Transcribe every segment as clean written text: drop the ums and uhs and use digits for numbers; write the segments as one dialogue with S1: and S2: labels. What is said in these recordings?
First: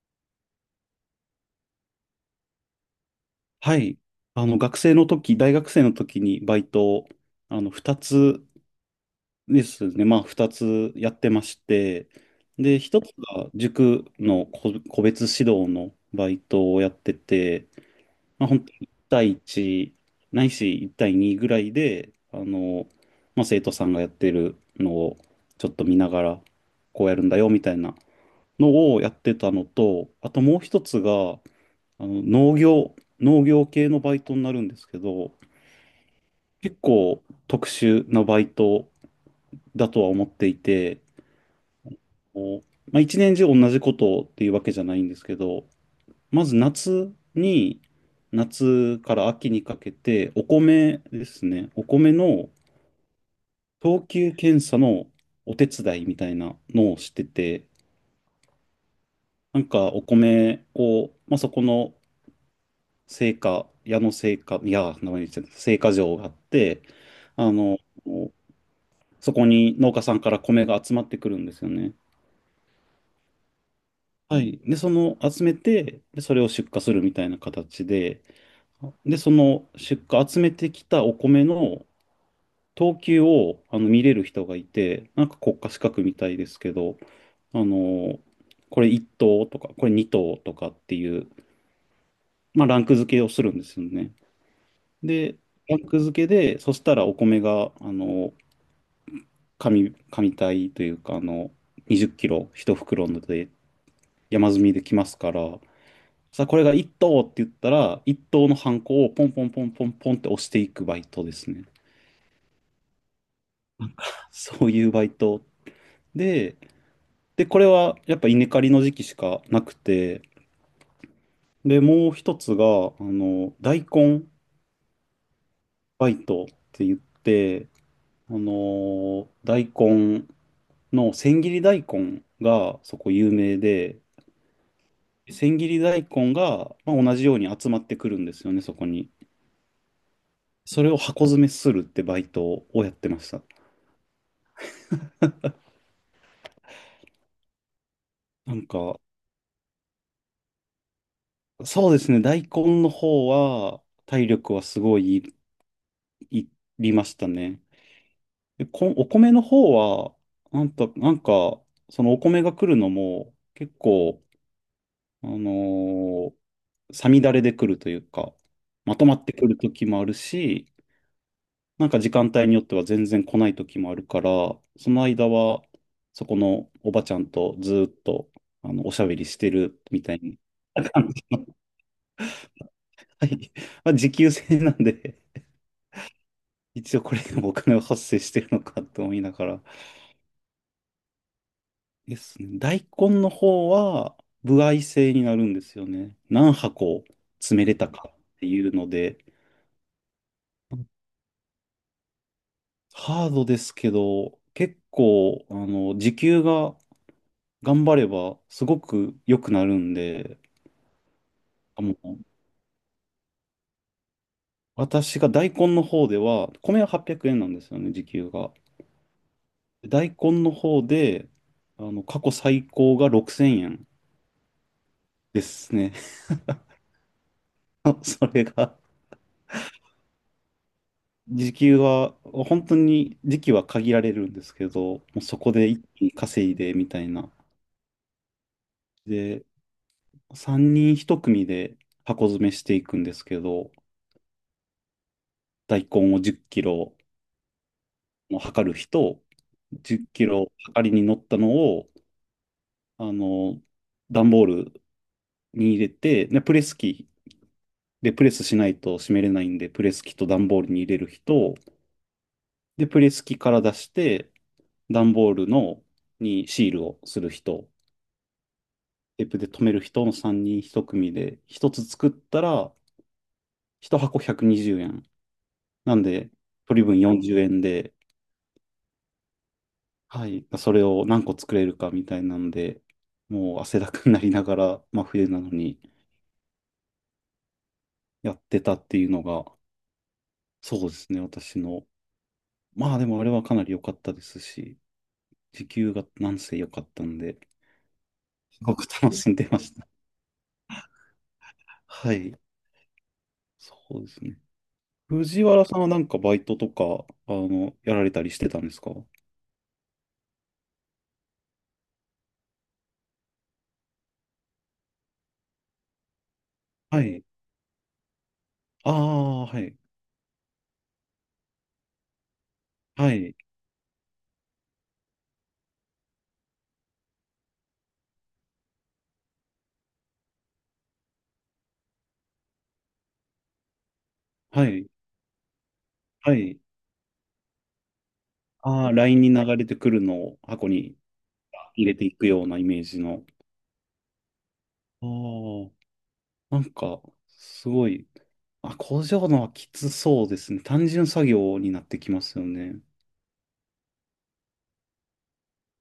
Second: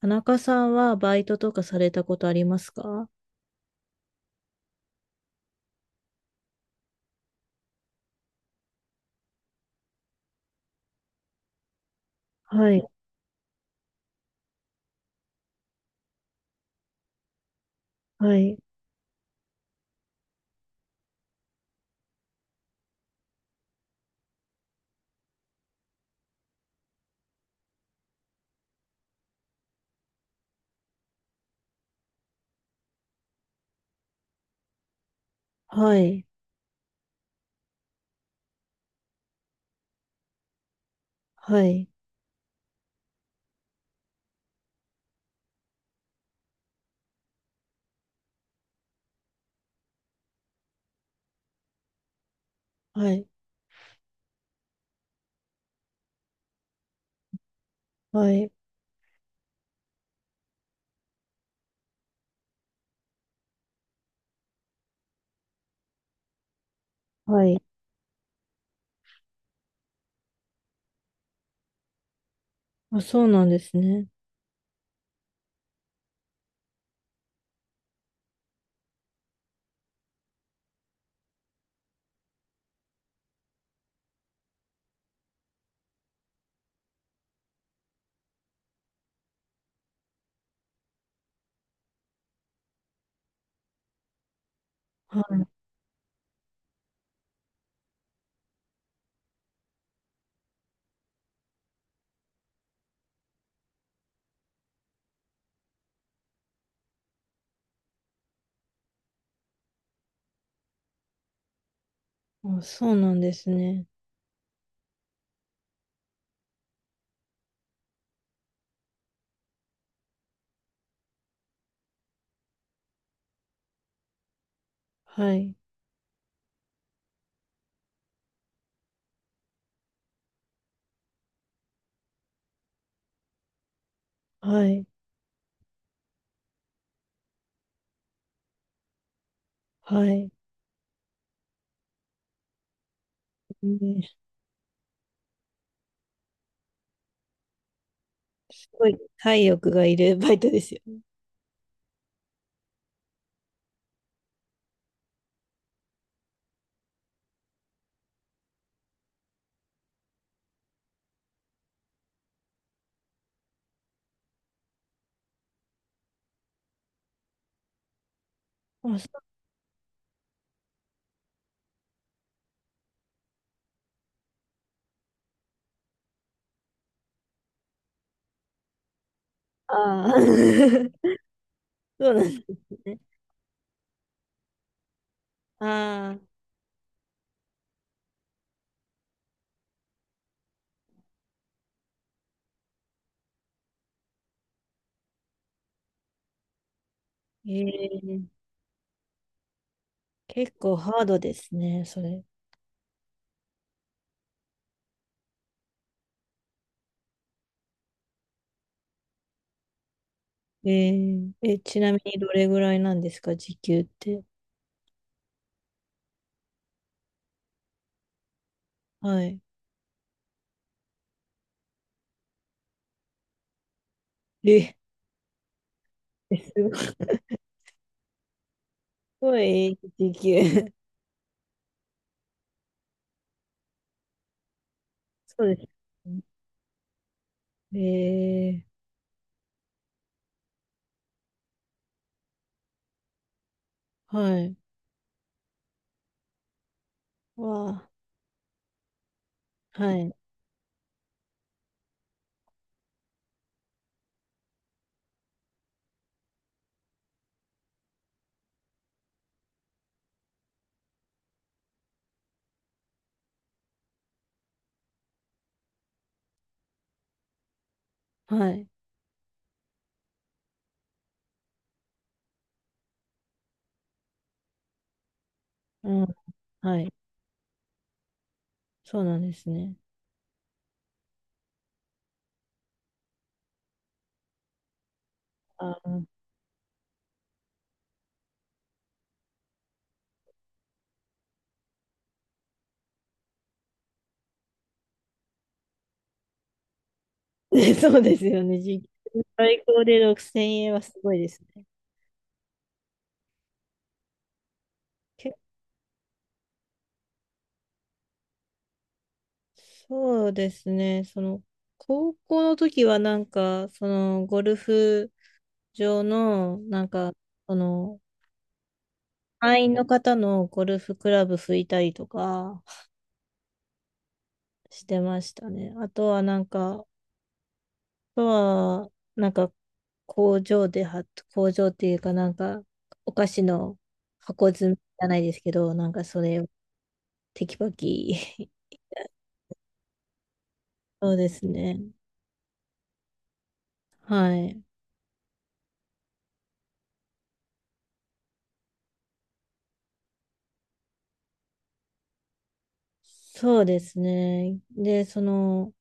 S1: 田中さんはバイトとかされたことありますか？
S2: はい。あの、学生の時、大学生の時にバイトを、あの、二つですね。まあ、二つやってまして、
S1: は
S2: で、
S1: い、
S2: 一つが塾の個別指導のバイトをやってて、
S1: は
S2: まあ、
S1: い、
S2: 本当に1対1、ないし1対2ぐらいで、あの、まあ、生徒さんがやってるのをちょっと見ながら、こうやるんだよ、みたいなのをやってたのと、あともう一つが、あの農業、農業系のバイトになるんですけど、
S1: はい、
S2: 結構特殊なバイトだとは思っていて、
S1: はい、
S2: こうまあ、一年中同じことっていうわけじゃないんですけど、まず夏に、夏から秋にかけて、お米ですね、お米の
S1: はい、
S2: 等級検査のお手伝いみたいなのをしてて、
S1: はい、
S2: なんかお米を、まあ、そこの製菓、矢野製菓、いや、名前言ってた製菓場があって、
S1: は
S2: あ
S1: い。
S2: の、そこに農家さんから米が集まってくるんですよね。
S1: あ、そうなんですね。
S2: はい。で、その集めて、で、それを出荷するみたいな形で、で、その出荷、集めてきたお米の等級をあの見れる人がいて、なんか国家資格みたいですけど、あの、これ1等とか、これ2等とかっていう、まあ、ランク付けをするんですよね。で、
S1: は
S2: ランク付けで、そしたらお米が、あの、紙体というか、あの、20キロ一袋ので山積みできますから、さあ、これが一等って言ったら、一等のハンコをポンポンポンポンポンって押していくバイトですね。
S1: い。あ、そうなんですね。
S2: そういうバイトで、で、これはやっぱ稲刈りの時期しかなくて、で、もう一つが、あの、大根
S1: はい、
S2: バイトって言って、大根の千切り大根がそこ有名で、
S1: はい、
S2: 千切り大根が、まあ、同じように集まってくるんですよね、そこに。
S1: はい。
S2: それを箱詰めするってバイトをやってました。
S1: ね、
S2: なん
S1: すごい
S2: か、
S1: 体力がいるバイトですよね。
S2: そうですね、大根の方は体力はすごいいいりましたね。で、お米の方は、なんか、そのお米が来るのも結構、あのーさみだれで来るというか、ま
S1: あ、
S2: と
S1: そ
S2: ま
S1: う、
S2: ってくる時もあるし、なんか時間帯によっては全然来ない時もあるから、その間は、そこのおばちゃんとずーっと、あの、おしゃべりしてるみ
S1: あ
S2: たいに。
S1: ー
S2: まあ
S1: そうなんですね。
S2: はい。まあ、時給制なんで、
S1: ああ、
S2: 一応これでもお金は発生してるのかと思いながら。ですね。大根の方は、歩合制になるんですよね。何箱詰めれたか
S1: ええ、
S2: っていうので、
S1: 結構ハードですね、それ。
S2: ハードですけど、結構、あの、時給が頑張ればすごく良くなるんで、
S1: えええ、ち
S2: あ、も
S1: なみに
S2: う、
S1: どれぐらいなんですか、時給って。
S2: 私が大根の方では、米は800円なんですよね、時給が。
S1: はい。
S2: 大根の方で、あの、過去最高が6000円
S1: え
S2: ですね。
S1: え、す
S2: あそれが、
S1: ごい時給、
S2: 時給は、本当に時期は限られるんですけど、もうそ
S1: そ
S2: こ
S1: うで
S2: で一
S1: す。
S2: 気に稼いでみたいな。
S1: ええ、
S2: で、3人1組で箱詰めしていくんですけど、
S1: はい。
S2: 大根を10キロ、
S1: わ
S2: の測る日と、
S1: あ、は
S2: 10
S1: い。
S2: キロ測りに乗ったのを、あの、段ボールに入れて、で、プレス機でプレスしないと閉めれないんで、プレス機と段ボールに入れる人、で、プレス機から出して、段ボールのにシールをする人、
S1: はい。
S2: テープで留める人の3人1組で、1つ作ったら、1箱120円。
S1: う
S2: なん
S1: ん。
S2: で、
S1: は
S2: 取り
S1: い。
S2: 分40円で、
S1: そうなんですね。
S2: はい、それを何個作れるかみたいなんで、もう汗だくになりながら、まあ冬なのに
S1: あー、
S2: やってたっていうのが、そうですね、私の。まあでもあれはかなり良かったですし、時給がなんせ良かったんで、
S1: そうですよね。
S2: すご
S1: 時
S2: く
S1: 給、
S2: 楽しんでま
S1: 最
S2: し
S1: 高
S2: た。
S1: で6000円はすごいですね。
S2: はい、そうですね。
S1: け、
S2: 藤原さんはなんかバイトとか、あの、やられたりしてたんですか？
S1: そうですね。その、高校の時はなんか、その、ゴルフ場の、なん
S2: は
S1: か、
S2: い。
S1: その、
S2: ああ、は
S1: 会員
S2: い。
S1: の方のゴルフクラブ拭いたりとか
S2: はい。
S1: してましたね。あとはなんか、とは、なんか、工場では、工場っていうかなんか、お菓子の箱
S2: は
S1: 詰めじ
S2: い。
S1: ゃないですけど、なんかそ
S2: は
S1: れを
S2: い。
S1: テキパキ。
S2: ああ、LINE に流れてくるのを箱に
S1: そうですね。
S2: 入れていくようなイメージの。
S1: はい。
S2: ああ、なんか、すごいあ、工場のはきつそうですね。単純作業になってきますよね。
S1: そうですね。で、その、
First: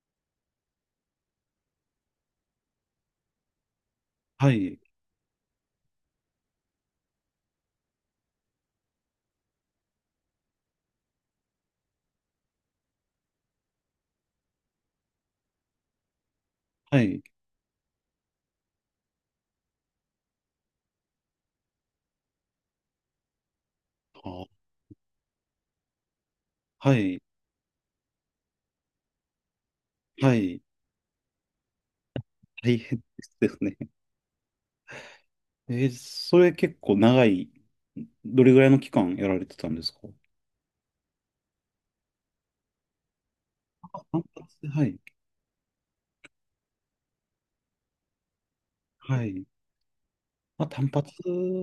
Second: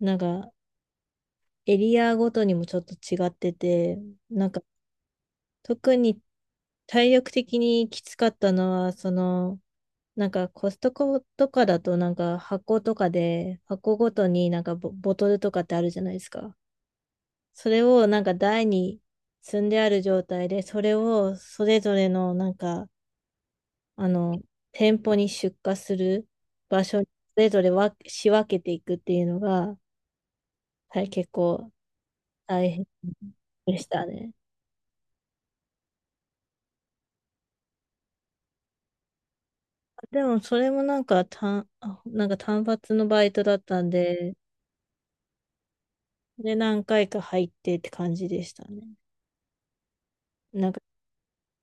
S1: なんか、エリアごとにもちょっと違ってて、なん
S2: は
S1: か、
S2: い、
S1: 特に体力的にきつかったのは、その、なんかコストコとかだとなんか箱とかで箱ごとになんかボトルとかってあるじゃないですか。
S2: はい、
S1: それをなんか台に積んである状態で、それをそれぞれのなんか、あの、
S2: あ、
S1: 店舗に出荷する場
S2: は
S1: 所に
S2: い、
S1: それぞれ仕分けていくっていうのが、
S2: はい、
S1: はい、結構大
S2: 大
S1: 変
S2: 変です
S1: で
S2: ね。
S1: したね。
S2: えーそれ結構長い、どれぐらいの期間やられてたんですか？
S1: でもそれもなんかなんか単発のバイトだったん
S2: 単
S1: で、
S2: 発、はい、
S1: で何回か入ってって感じでしたね。
S2: はい。まあ、
S1: なんか、
S2: 単発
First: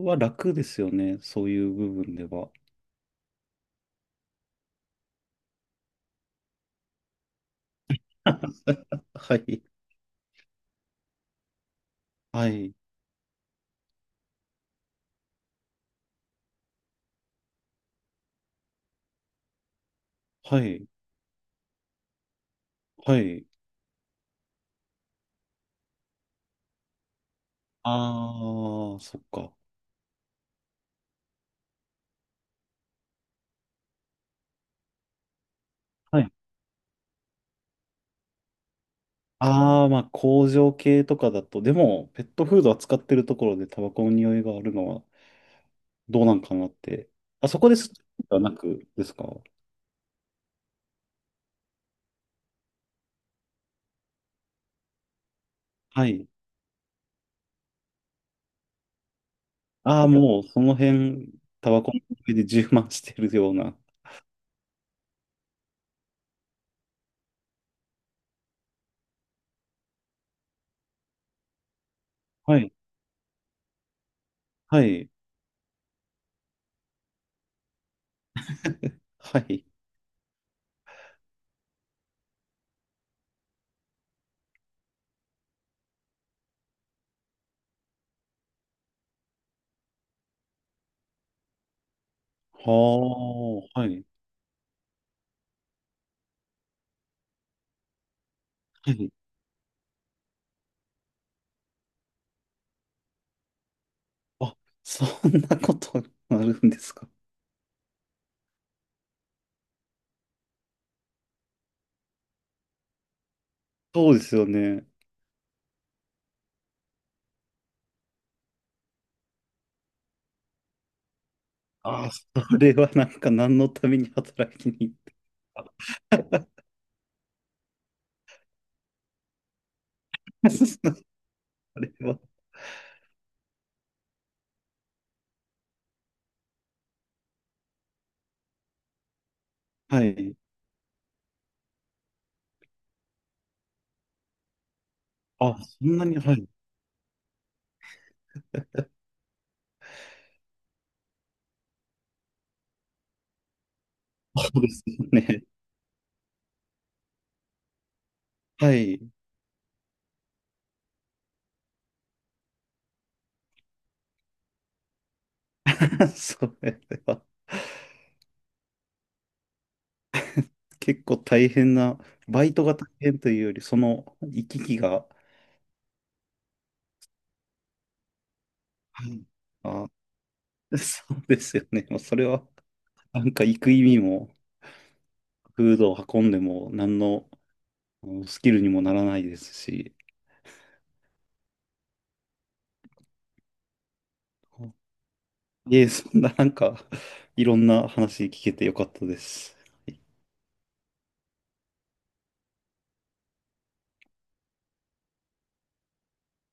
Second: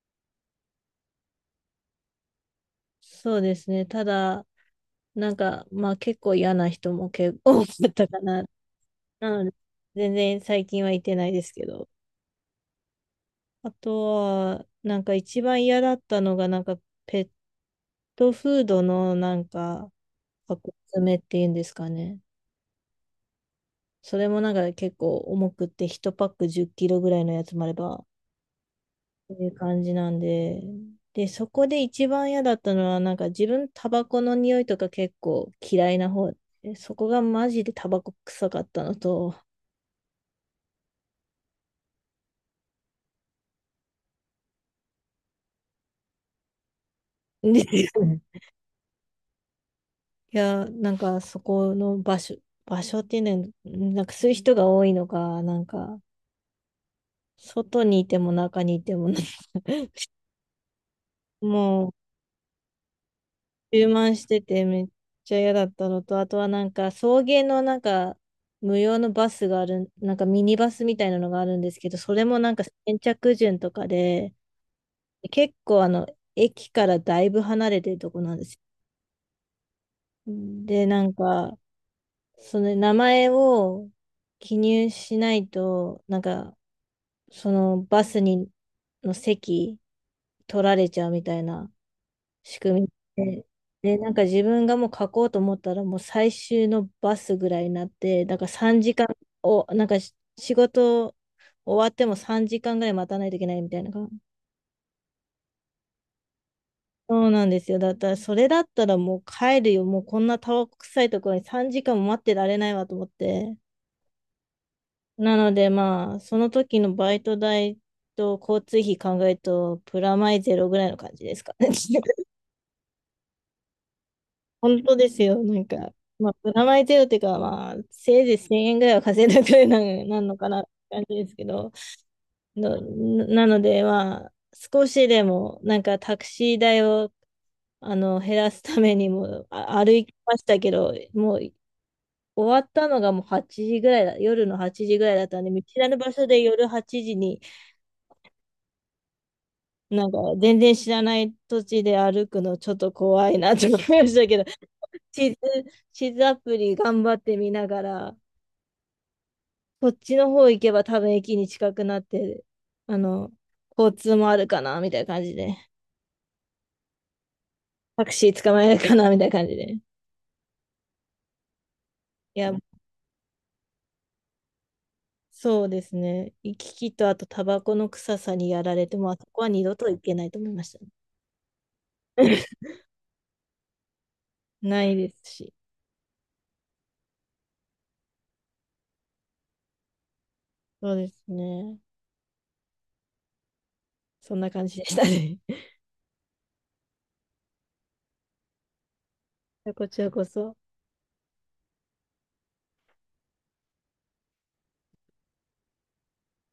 S2: は楽ですよね。そういう部分では。
S1: そうですね。ただ、なんか、まあ結構嫌な人も結構多かったかな。
S2: は
S1: うん、
S2: い、
S1: 全然最近は行ってないですけど。
S2: はい、
S1: あとは、なんか一番嫌だったのが、なんかペットフードのなんか
S2: は
S1: 箱
S2: い、
S1: 詰めっていうんですかね。
S2: はい。
S1: それもなんか結構重くって1パック10キロぐらいのやつもあれば、っ
S2: ああ、そっ
S1: ていう
S2: か。
S1: 感じなんで。で、そこで一番嫌だったのは、なんか自分タバコの匂いとか結構嫌いな
S2: はい
S1: 方で、そこがマジでタバコ臭かったのと、
S2: ああ、まあ工場系とかだと、でもペットフード扱ってるところでタバコの匂いがあるのはどうなんかなって。あ
S1: で
S2: そこですで はなくですか？
S1: いや、なんかそこの場所っていうのは、なんかそういう人が多いのか、なんか、
S2: はい。
S1: 外にいても中にいてもな、
S2: ああ、もうその辺、タバ
S1: も
S2: コ
S1: う、
S2: の匂いで充満してるような。
S1: 充満しててめっちゃ嫌だったのと、あとはなんか、送迎のなんか、無料のバスがある、なんかミニバスみたいなのがあるんですけど、それもなん
S2: は
S1: か
S2: い。
S1: 先着順とかで、
S2: はい。
S1: 結構あの、駅からだいぶ離れてるとこなんです
S2: はい。
S1: よ。で、なんか、その名前を記入しないと、なんか、そのバスにの席取られちゃうみたいな仕組み
S2: は
S1: で、
S2: あ、は
S1: で、
S2: い。
S1: なんか自分がもう書こうと思ったらもう最終のバスぐらいになって、だから3
S2: は
S1: 時間
S2: い。
S1: を、なんか仕事終わっても3時間ぐらい待たないといけないみたいな感じ。
S2: あ、そんなことあるんですか？
S1: そうなんですよ。だったら、それだったらもう帰るよ。もうこんなタバコ臭いところに3時間も待ってられないわと思って。
S2: そうですよね。
S1: なのでまあ、その時のバイト代と交通費考えると、プラマイゼロぐらいの感じですかね。
S2: あ あ、それはなんか何のために働きに
S1: 本
S2: 行っ
S1: 当で
S2: て。
S1: すよ。なんか、まあ、プラマイゼロっていうか、まあ、せいぜい1000円ぐらいは稼いだくらいな、なんのか なって感じ
S2: そ
S1: ですけど、
S2: れは。
S1: のなので、まあ、少しでも、なんかタクシー代をあの減らすためにも
S2: は
S1: 歩き
S2: い。
S1: ましたけど、もう終わったのがもう8時ぐらいだ、夜の8時ぐらいだったんで、
S2: あ、
S1: 見知
S2: そ
S1: ら
S2: ん
S1: ぬ
S2: な
S1: 場
S2: に、
S1: 所
S2: は
S1: で
S2: い。
S1: 夜8時に、なんか全然知らない土地で歩くのちょっと怖いなと思いましたけど、
S2: そうですよ
S1: 地図、
S2: ね。
S1: 地図アプリ頑張って見ながら、
S2: はい。
S1: こっちの方行けば多分駅に近くなって、あの、交通もあるかな、みたいな感じで。
S2: それは
S1: タクシー捕まえるかな、みたいな感じで。
S2: 結構大変な、
S1: い
S2: バ
S1: や、
S2: イトが大変というより、その行き来が、
S1: そうですね。行き来とあとタバコの臭さにやられて、
S2: は
S1: もうあ
S2: い。
S1: そこは二度
S2: あ、
S1: と行けないと思いましたね。
S2: そうですよね。もうそれは、なんか行く意味も、
S1: ないですし。
S2: フードを運んでも、何のうんスキルにもならないですし、
S1: そうですね。そんな感じでしたね。
S2: いえ、そんななんか、いろんな話聞けてよかったです。
S1: こちらこそ。